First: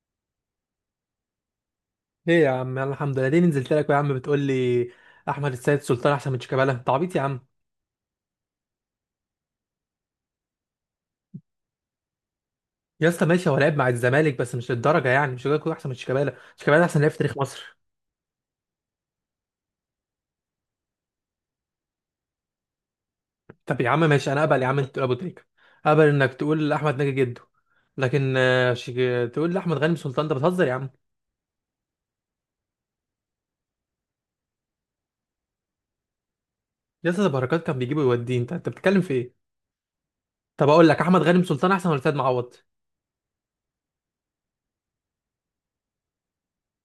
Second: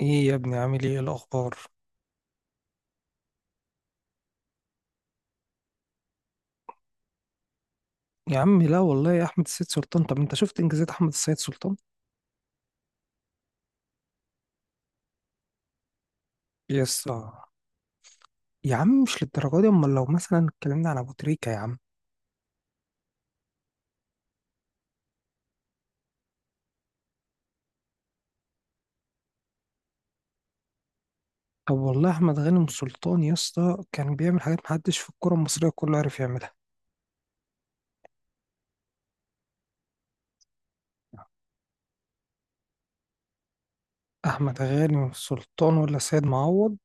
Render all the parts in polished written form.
ايه يا ابني، عامل ايه الاخبار؟ ايه يا عم، يلا الحمد لله. ليه نزلت لك يا عم بتقول لي احمد السيد سلطان احسن من شيكابالا؟ انت عبيط يا عم. يا عم لا والله يا احمد السيد سلطان، طب انت شفت انجازات احمد السيد سلطان؟ يا اسطى ماشي، هو لعب مع الزمالك بس مش للدرجه يعني، مش هيكون احسن من شيكابالا. شيكابالا احسن يس لاعب في تاريخ آه. مصر. يا عم مش للدرجه دي، امال لو مثلا اتكلمنا على ابو تريكه يا عم. طب يا عم ماشي، انا اقبل يا عم انت تقول ابو تريكه، اقبل انك تقول احمد ناجي جده، لكن شيك... تقول لي احمد غانم سلطان؟ ده بتهزر يا عم. طب والله احمد غانم سلطان يا اسطى كان بيعمل حاجات محدش في الكره المصريه كله عارف يعملها. يا اسطى ده بركات كان بيجيبه ويوديه، انت بتتكلم في ايه؟ طب اقول لك احمد غانم سلطان احسن ولا سيد معوض؟ احمد غانم سلطان ولا سيد معوض؟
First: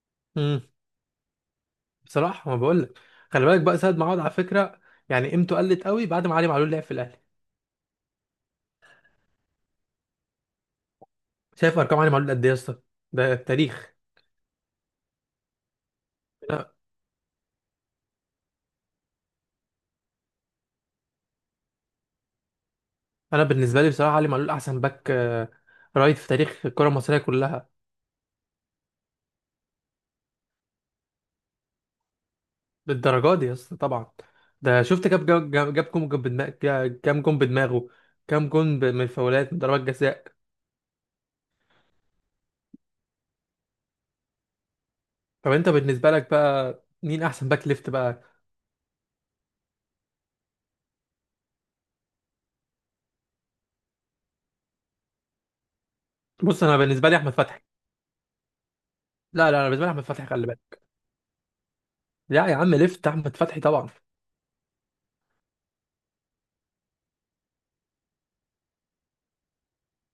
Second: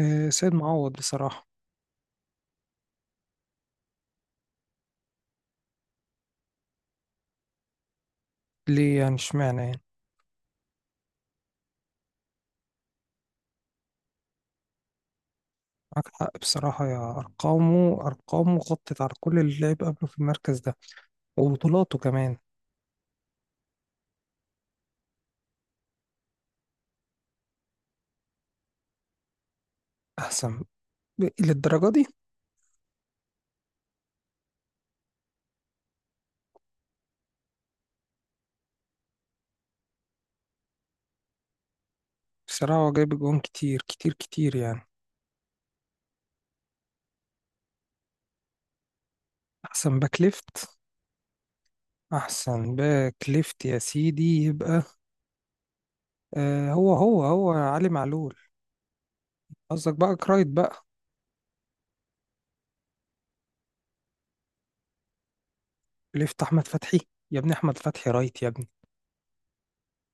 آه سيد امم معوض بصراحه. بصراحه ما بقول لك، خلي بالك بقى سيد معوض على فكره، يعني قيمته قلت قوي بعد ما علي معلول لعب في الاهلي. ليه يعني؟ اشمعنى يعني؟ شايف ارقام علي معلول قد ايه يا اسطى؟ ده التاريخ. معاك حق انا بصراحة، يا أرقامه، أرقامه غطت على كل اللي لعب قبله في المركز ده، وبطولاته كمان. أنا بالنسبه لي بصراحه علي معلول احسن باك رايت في تاريخ الكره المصريه كلها. أحسن. للدرجة دي؟ بالدرجه دي يا اسطى طبعا. ده شفت كام جاب كام جون بدماغ؟ كام جون بدماغه؟ كام جون من فاولات، من ضربات جزاء. بصراحة هو جايب جون كتير كتير كتير يعني. طب انت بالنسبه لك بقى مين احسن باك ليفت بقى؟ أحسن باك ليفت. أحسن باك ليفت يا سيدي يبقى بص آه انا هو بالنسبه لي هو احمد هو فتحي. علي معلول. لا لا، انا بالنسبه لي قصدك احمد بقى فتحي، رايت خلي بالك. بقى؟ لا يا عم، ليفت احمد فتحي طبعا. ليفت أحمد فتحي. يا ابني أحمد فتحي رايت يا ابني.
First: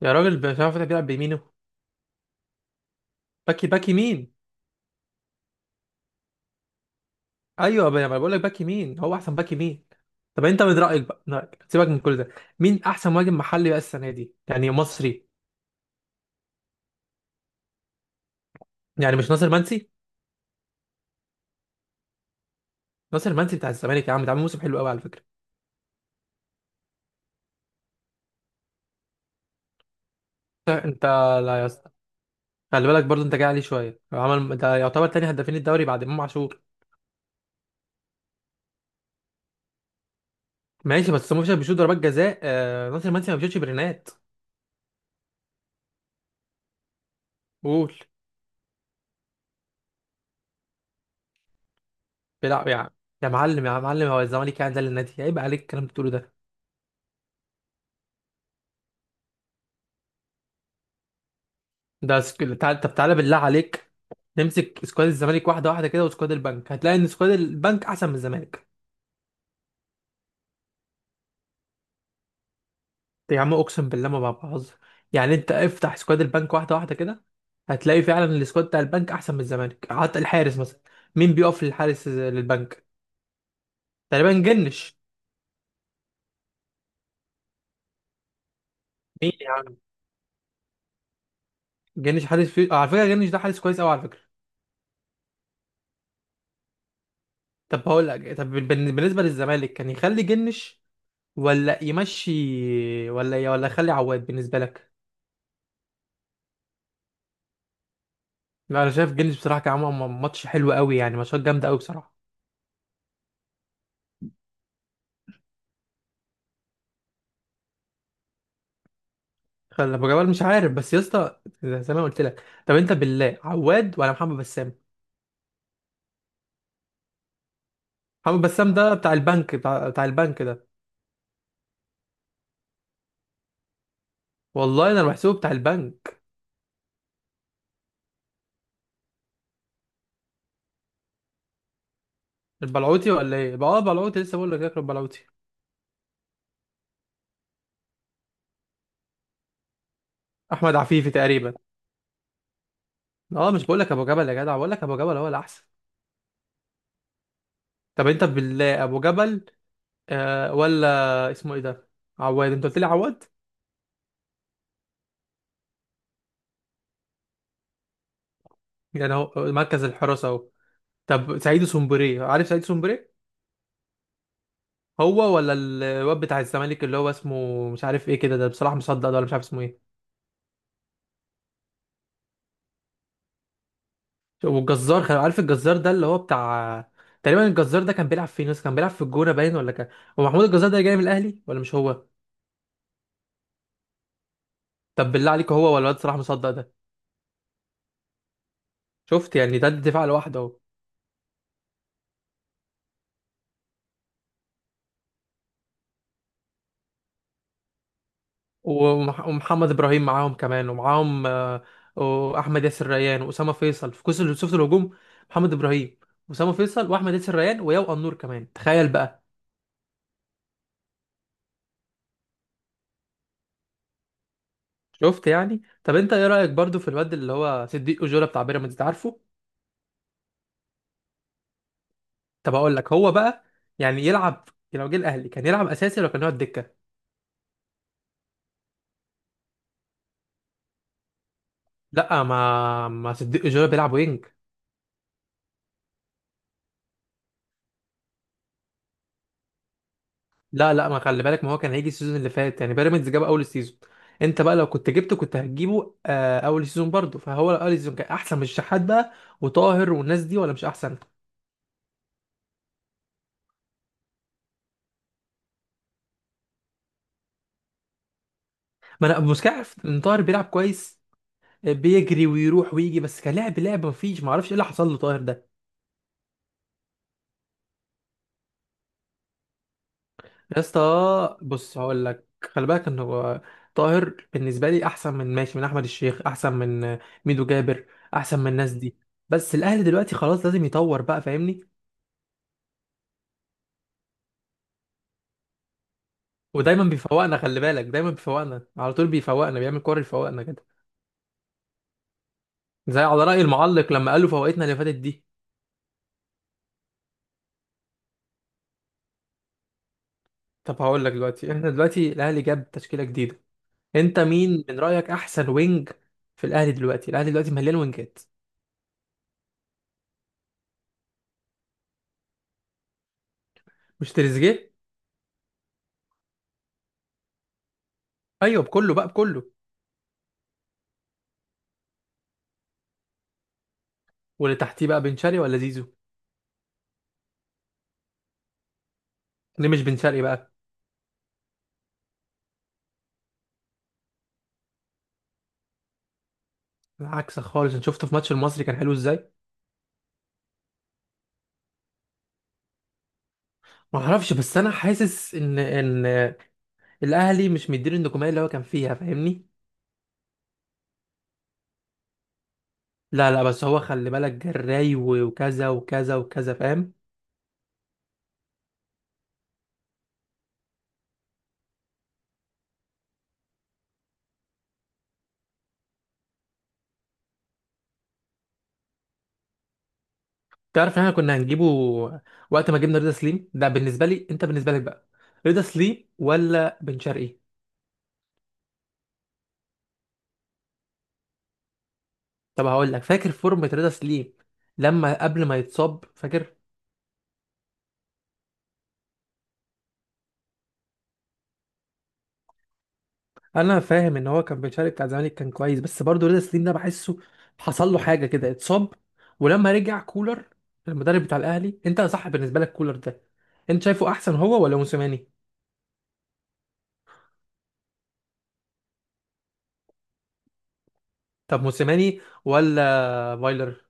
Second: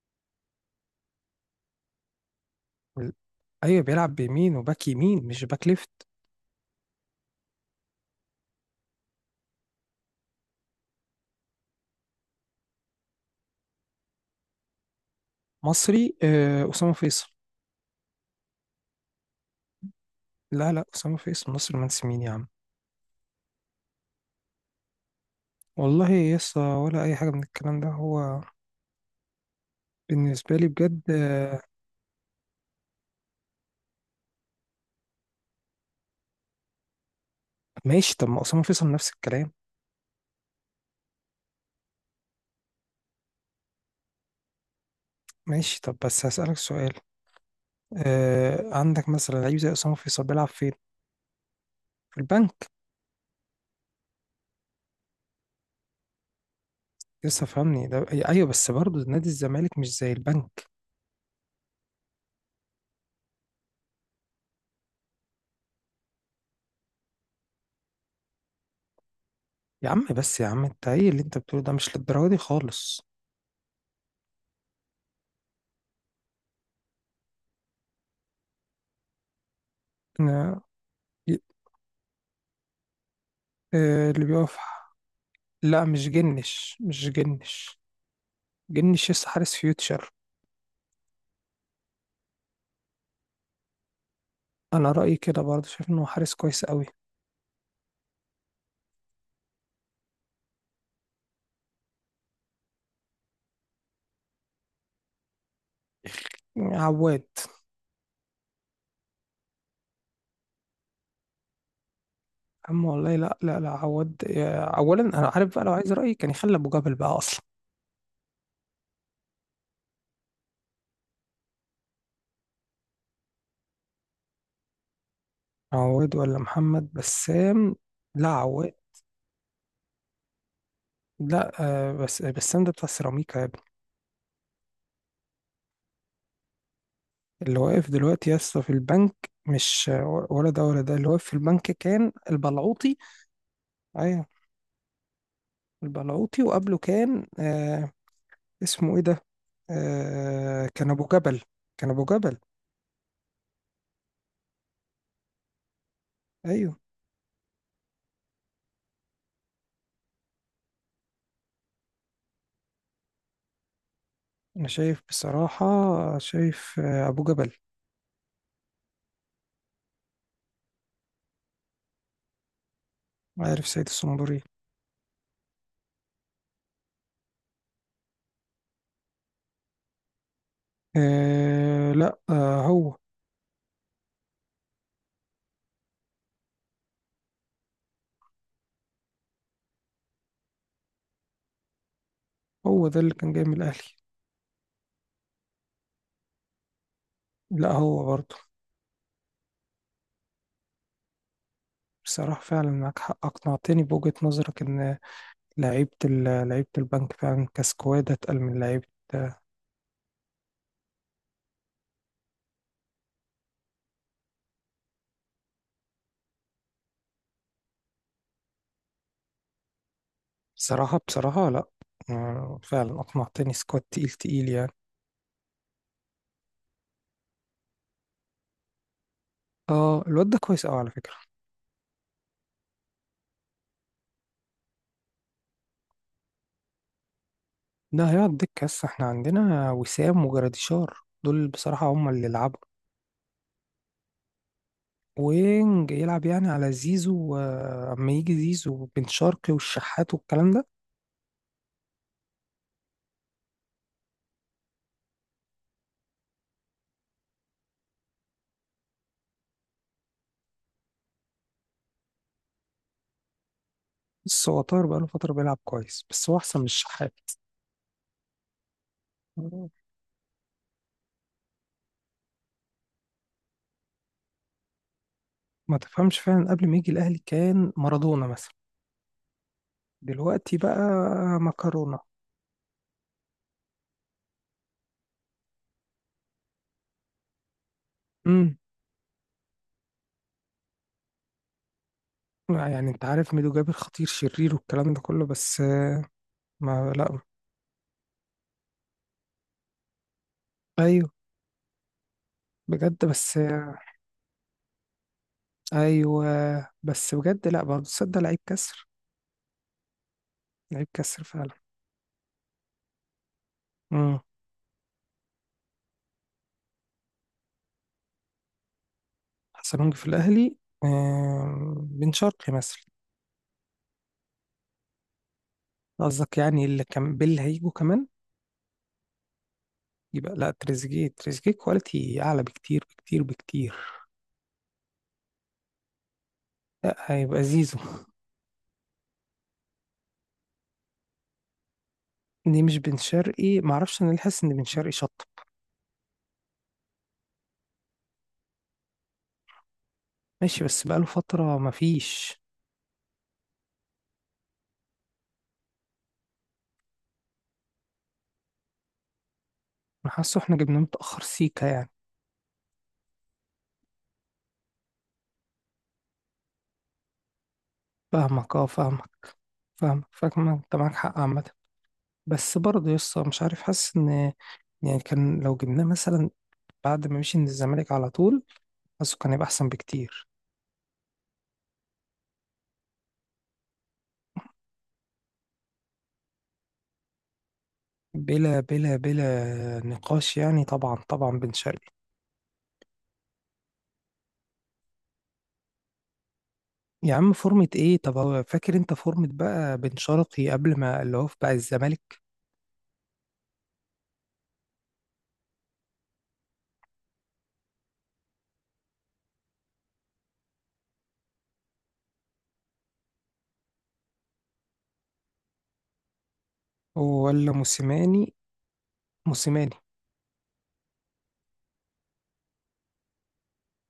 يا راجل، احمد فتحي بيلعب بيمينه. ال- باك أيوة باك بيلعب يمين. بيمين وباك يمين، مش باك ليفت. ايوه بقى، ما انا بقول لك باك يمين، هو احسن باك يمين. طب انت من رايك بقى، من رأيك، سيبك من كل ده، مين احسن مهاجم محلي بقى السنه دي يعني، مصري؟ مصري آه أسامة فيصل. يعني مش ناصر منسي؟ لا لا، أسامة فيصل مصري، مهندس مين يا عم. ناصر منسي بتاع الزمالك يا عم، ده عامل موسم حلو قوي على فكره. والله يسا ولا أي حاجة من الكلام ده هو. بالنسبة لي بجد انت، آه. لا يا اسطى، خلي بالك برضه انت جاي عليه شويه، هو عمل ده يعتبر تاني هدافين الدوري بعد امام عاشور. ماشي، طب ما أسامة فيصل نفس الكلام. ماشي، بس امام عاشور بيشوط ضربات جزاء ناصر منسي ما بيشوطش برينات. ماشي طب بس هسألك سؤال. قول. آه عندك مثلا لعيب زي اسامه فيصل بيلعب فين؟ في بيلعب البنك. يا عم، يا معلم يا معلم، هو الزمالك يعني ده للنادي؟ عيب عليك الكلام اللي بتقوله ده. لسه فهمني ده، ايوه، بس برضه نادي الزمالك مش زي البنك. ده سك... تعال... طب تعالى بالله عليك، نمسك سكواد الزمالك واحده واحده كده، وسكواد البنك، هتلاقي ان سكواد البنك احسن من الزمالك. يا عم بس يا عم، انت ايه اللي انت بتقوله ده؟ مش للدرجه دي خالص. يا عم اقسم بالله ما بهزر، يعني انت افتح سكواد البنك واحده واحده كده، هتلاقي فعلا السكواد بتاع البنك احسن من الزمالك. حتى الحارس انا مثلا، مين بيقف للحارس، للبنك؟ آه، اللي تقريبا بيقف. جنش. لا، مش جنش مش جنش. جنش لسه مين يا حارس عم؟ فيوتشر. جنش حارس في... على فكره جنش ده حارس كويس قوي على فكره. انا رايي كده برضه، شايف انه حارس كويس قوي. طب هقول لك، طب بالنسبه للزمالك، كان يخلي جنش ولا يمشي؟ ولا يخلي عواد بالنسبه لك؟ عواد. لا انا شايف جيلز بصراحه، كان عامل ماتش حلو قوي يعني، ماتشات جامده قوي بصراحه. عم والله لا لا لا، عواد اولا، انا عارف بقى لو عايز رايي كان يخلي ابو جبل بقى اصلا. خلي ابو جبال، مش عارف، بس يا اسطى زي ما قلت لك، طب انت بالله عواد ولا محمد بسام؟ عواد ولا محمد بسام؟ لا، محمد بسام عواد. ده بتاع البنك، بتاع البنك ده. لا آه، بس ده بتاع السيراميكا يا ابني. والله انا بحسبه بتاع البنك. اللي واقف دلوقتي يا اسطى في البنك، مش آه، ولا ده ولا ده، اللي واقف في البنك كان البلعوطي. البلعوتي ولا ايه بقى؟ اه بلعوتي، ايوه، لسه بقول لك ياكل البلعوتي. البلعوطي، وقبله كان آه، اسمه ايه ده، آه احمد كان ابو عفيفي جبل. تقريبا. كان ابو جبل. اه مش بقول لك ابو جبل يا جدع، بقول لك ابو جبل هو الاحسن. ايوه. طب انت بالله ابو جبل آه، ولا اسمه ايه ده، عواد؟ انت قلت لي عواد. انا شايف بصراحة، شايف آه ابو جبل. يعني هو مركز الحراسه اهو. طب سعيد سومبري، عارف سعيد سومبري؟ عارف سيد الصنبوري. هو ولا الواد بتاع الزمالك اللي هو اسمه مش عارف ايه كده، ده بصراحة مصدق ده، ولا مش عارف اسمه ايه. آه لا، آه هو. والجزار عارف الجزار ده اللي هو بتاع، تقريبا الجزار ده كان بيلعب فين ناس، كان بيلعب في الجونة باين ولا كان، هو محمود الجزار ده جاي من الاهلي ولا مش هو؟ هو ده اللي كان جاي من الاهلي. طب بالله عليك، هو ولا الواد صلاح مصدق ده؟ لا هو برضه. شفت يعني، ده الدفاع لوحده اهو. بصراحة فعلا معاك حق، أقنعتني بوجهة نظرك إن لعيبة لعيبة البنك فعلا كسكواد أتقل من لعيبة. ومحمد ابراهيم معاهم كمان، ومعاهم واحمد ياسر ريان واسامه فيصل في كوس، شفت الهجوم؟ محمد ابراهيم واسامه فيصل واحمد ياسر ريان وياو النور كمان، تخيل بقى. بصراحة بصراحة لأ. آه، فعلا أقنعتني، سكواد تقيل تقيل يعني. شفت يعني. طب انت ايه رايك برضو في الواد اللي هو صديق اجولا بتاع بيراميدز؟ عارفه؟ اه الواد ده كويس أوي على فكرة. طب اقول لك هو بقى، يعني يلعب يعني، لو جه الاهلي كان يلعب اساسي ولا كان يقعد دكه؟ ده هيقعد دكة، بس احنا عندنا وسام وجراديشار، دول بصراحة هما لا، اللي يلعبوا. ما صديق اجولا بيلعب وينج. وينج يلعب يعني على زيزو آه، أما يجي زيزو وبن شرقي والشحات والكلام ده. لا لا، ما خلي بالك، ما هو كان هيجي السيزون اللي فات يعني، بيراميدز جاب اول السيزون، انت بقى لو كنت جبته كنت هتجيبه اول السيزون برضه، فهو اول السيزون كان احسن من الشحات بقى، وطاهر والناس دي، ولا مش احسن؟ بس هو طاهر بقاله فترة بيلعب كويس، بس هو أحسن من الشحات. ما انا مش عارف ان طاهر بيلعب كويس، بيجري ويروح ويجي بس، كلاعب لعب مفيش، ما اعرفش ايه اللي حصل له طاهر ده. ما تفهمش، فعلا قبل ما يجي الأهلي كان مارادونا مثلا، دلوقتي يا بقى اسطى بص مكرونة. هقول لك، خلي بالك ان هو، طاهر بالنسبه لي احسن من، ماشي، من احمد الشيخ، احسن من ميدو جابر، احسن من امم. الناس دي، بس الاهلي دلوقتي خلاص لازم يطور بقى، فاهمني؟ لا يعني انت عارف ميدو جابر خطير شرير والكلام ده كله، بس آه، ودايما ما لا، بيفوقنا، خلي بالك دايما بيفوقنا، على طول بيفوقنا، بيعمل كور يفوقنا كده. ايوه، زي بجد على بس راي آه، المعلق لما قالوا فوقتنا اللي فاتت دي. ايوه، بس بجد لا برضه تصدق، لعيب كسر. طب لعيب هقول لك كسر فعلا. دلوقتي، احنا دلوقتي الاهلي جاب تشكيله جديده، انت امم. مين من رايك احسن وينج في الاهلي دلوقتي؟ الاهلي دلوقتي مليان وينجات. حسنونجي في الاهلي. آه، بن شرقي مثلا. مش تريزيجيه؟ قصدك يعني اللي كان باللي هيجوا كمان؟ ايوه بكله بقى، بكله. يبقى لا، تريزيجيه، تريزيجيه كواليتي اعلى بكتير بكتير بكتير. واللي تحتيه بقى، بن شرقي ولا زيزو؟ لا، هيبقى زيزو. ليه مش بن شرقي بقى؟ دي مش بن شرقي، معرفش انا، اللي حاسس ان بن شرقي شط. عكسك خالص، انا شفته في ماتش المصري كان حلو ازاي. ماشي بس بقاله فتره مفيش. ما اعرفش، بس انا حاسس ان الاهلي مش مديله النجوميه اللي هو كان فيها، فاهمني؟ انا حاسه احنا جبناه متأخر سيكا يعني. لا لا، بس هو خلي بالك جراي وكذا وكذا وكذا، فاهم؟ فاهمك اه فاهمك. فاهمك انت معاك حق عامة. بس برضه يسطا مش عارف، حاسس ان، يعني كان لو جبناه مثلا بعد ما مشي من الزمالك على طول، حاسه كان يبقى احسن بكتير. تعرف ان احنا كنا هنجيبه وقت ما جبنا رضا سليم، ده بالنسبه لي، انت بالنسبه لك بقى، رضا سليم ولا بن شرقي؟ بلا بلا بلا نقاش يعني، طبعا طبعا بن شرقي. طب هقول لك، فاكر فورمه رضا سليم لما قبل ما يتصاب، فاكر؟ يا عم فورمة ايه؟ طب هو فاكر، انت فورمة بقى بن شرقي قبل ما اللي هو في بقى الزمالك. انا فاهم ان هو كان بيتشارك بتاع الزمالك كان كويس، بس برضه رضا سليم ده بحسه حصل له حاجه كده، اتصاب. ولما رجع كولر، المدرب بتاع الاهلي، انت صح بالنسبه لك كولر ده؟ انت شايفه احسن هو ولا موسيماني؟ ولا موسيماني. موسيماني. طب موسيماني ولا فايلر؟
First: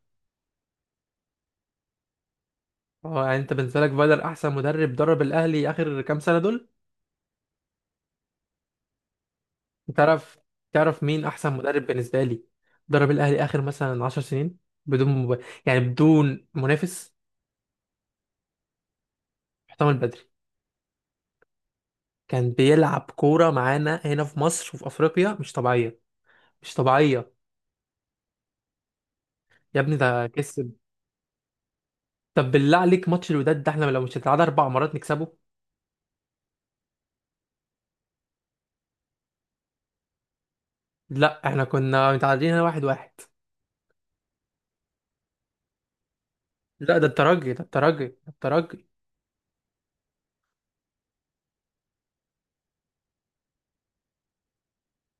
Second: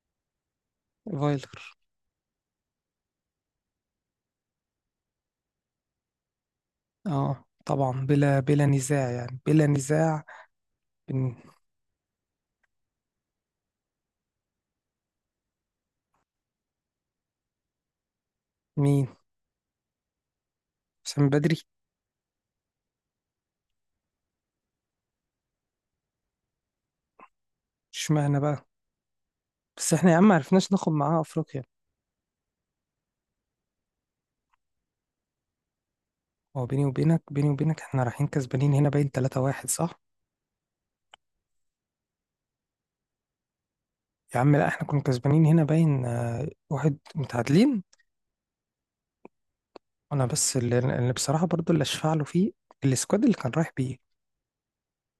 فايلر. اه، يعني انت بالنسبه لك فايلر احسن مدرب درب الاهلي اخر كام سنه دول؟ اه طبعا، بلا بلا نزاع يعني، بلا نزاع. تعرف تعرف مين بن احسن مدرب بالنسبه لي درب الاهلي اخر مثلا 10 سنين، بدون مب... يعني بدون منافس، مين؟ محتمل بدري. حسام بدري. كان بيلعب كورة معانا هنا في مصر وفي أفريقيا مش طبيعية، مش طبيعية. اشمعنى بقى؟ يا بس ابني احنا يا عم ده معرفناش كسب. ناخد معاها افريقيا. طب بالله عليك ماتش الوداد ده، احنا لو مش هنتعادل 4 مرات نكسبه. هو بيني وبينك، بيني وبينك احنا رايحين كسبانين هنا باين 3-1 صح. لا احنا كنا متعادلين هنا 1-1. يا عم لا، احنا كنا كسبانين هنا باين آه، واحد، لا ده الترجي، ده متعادلين. الترجي، ده الترجي. انا بس اللي, بصراحة برضو، اللي اشفع له فيه السكواد اللي كان رايح بيه.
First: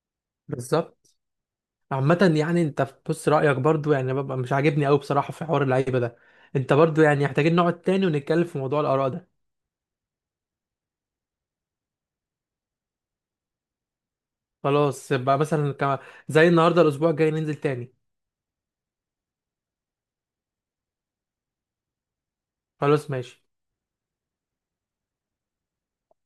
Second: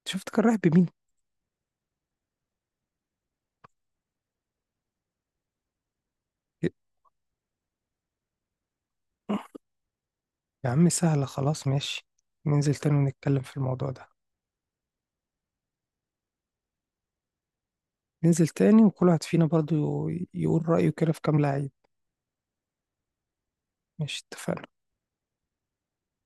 شفت كان رايح بمين. بالظبط. عامة يعني، انت بص رأيك برضو يعني، ببقى مش عاجبني قوي بصراحة في حوار اللعيبة ده، انت برضو يعني، محتاجين نقعد تاني ونتكلم في موضوع الآراء ده. يا عم سهلة خلاص، ماشي. ننزل تاني ونتكلم في الموضوع ده. خلاص، يبقى مثلا زي النهاردة، الأسبوع الجاي ننزل تاني. ننزل تاني وكل واحد فينا برضو يقول رأيه كده في كام لعيب. خلاص ماشي. ماشي، اتفقنا.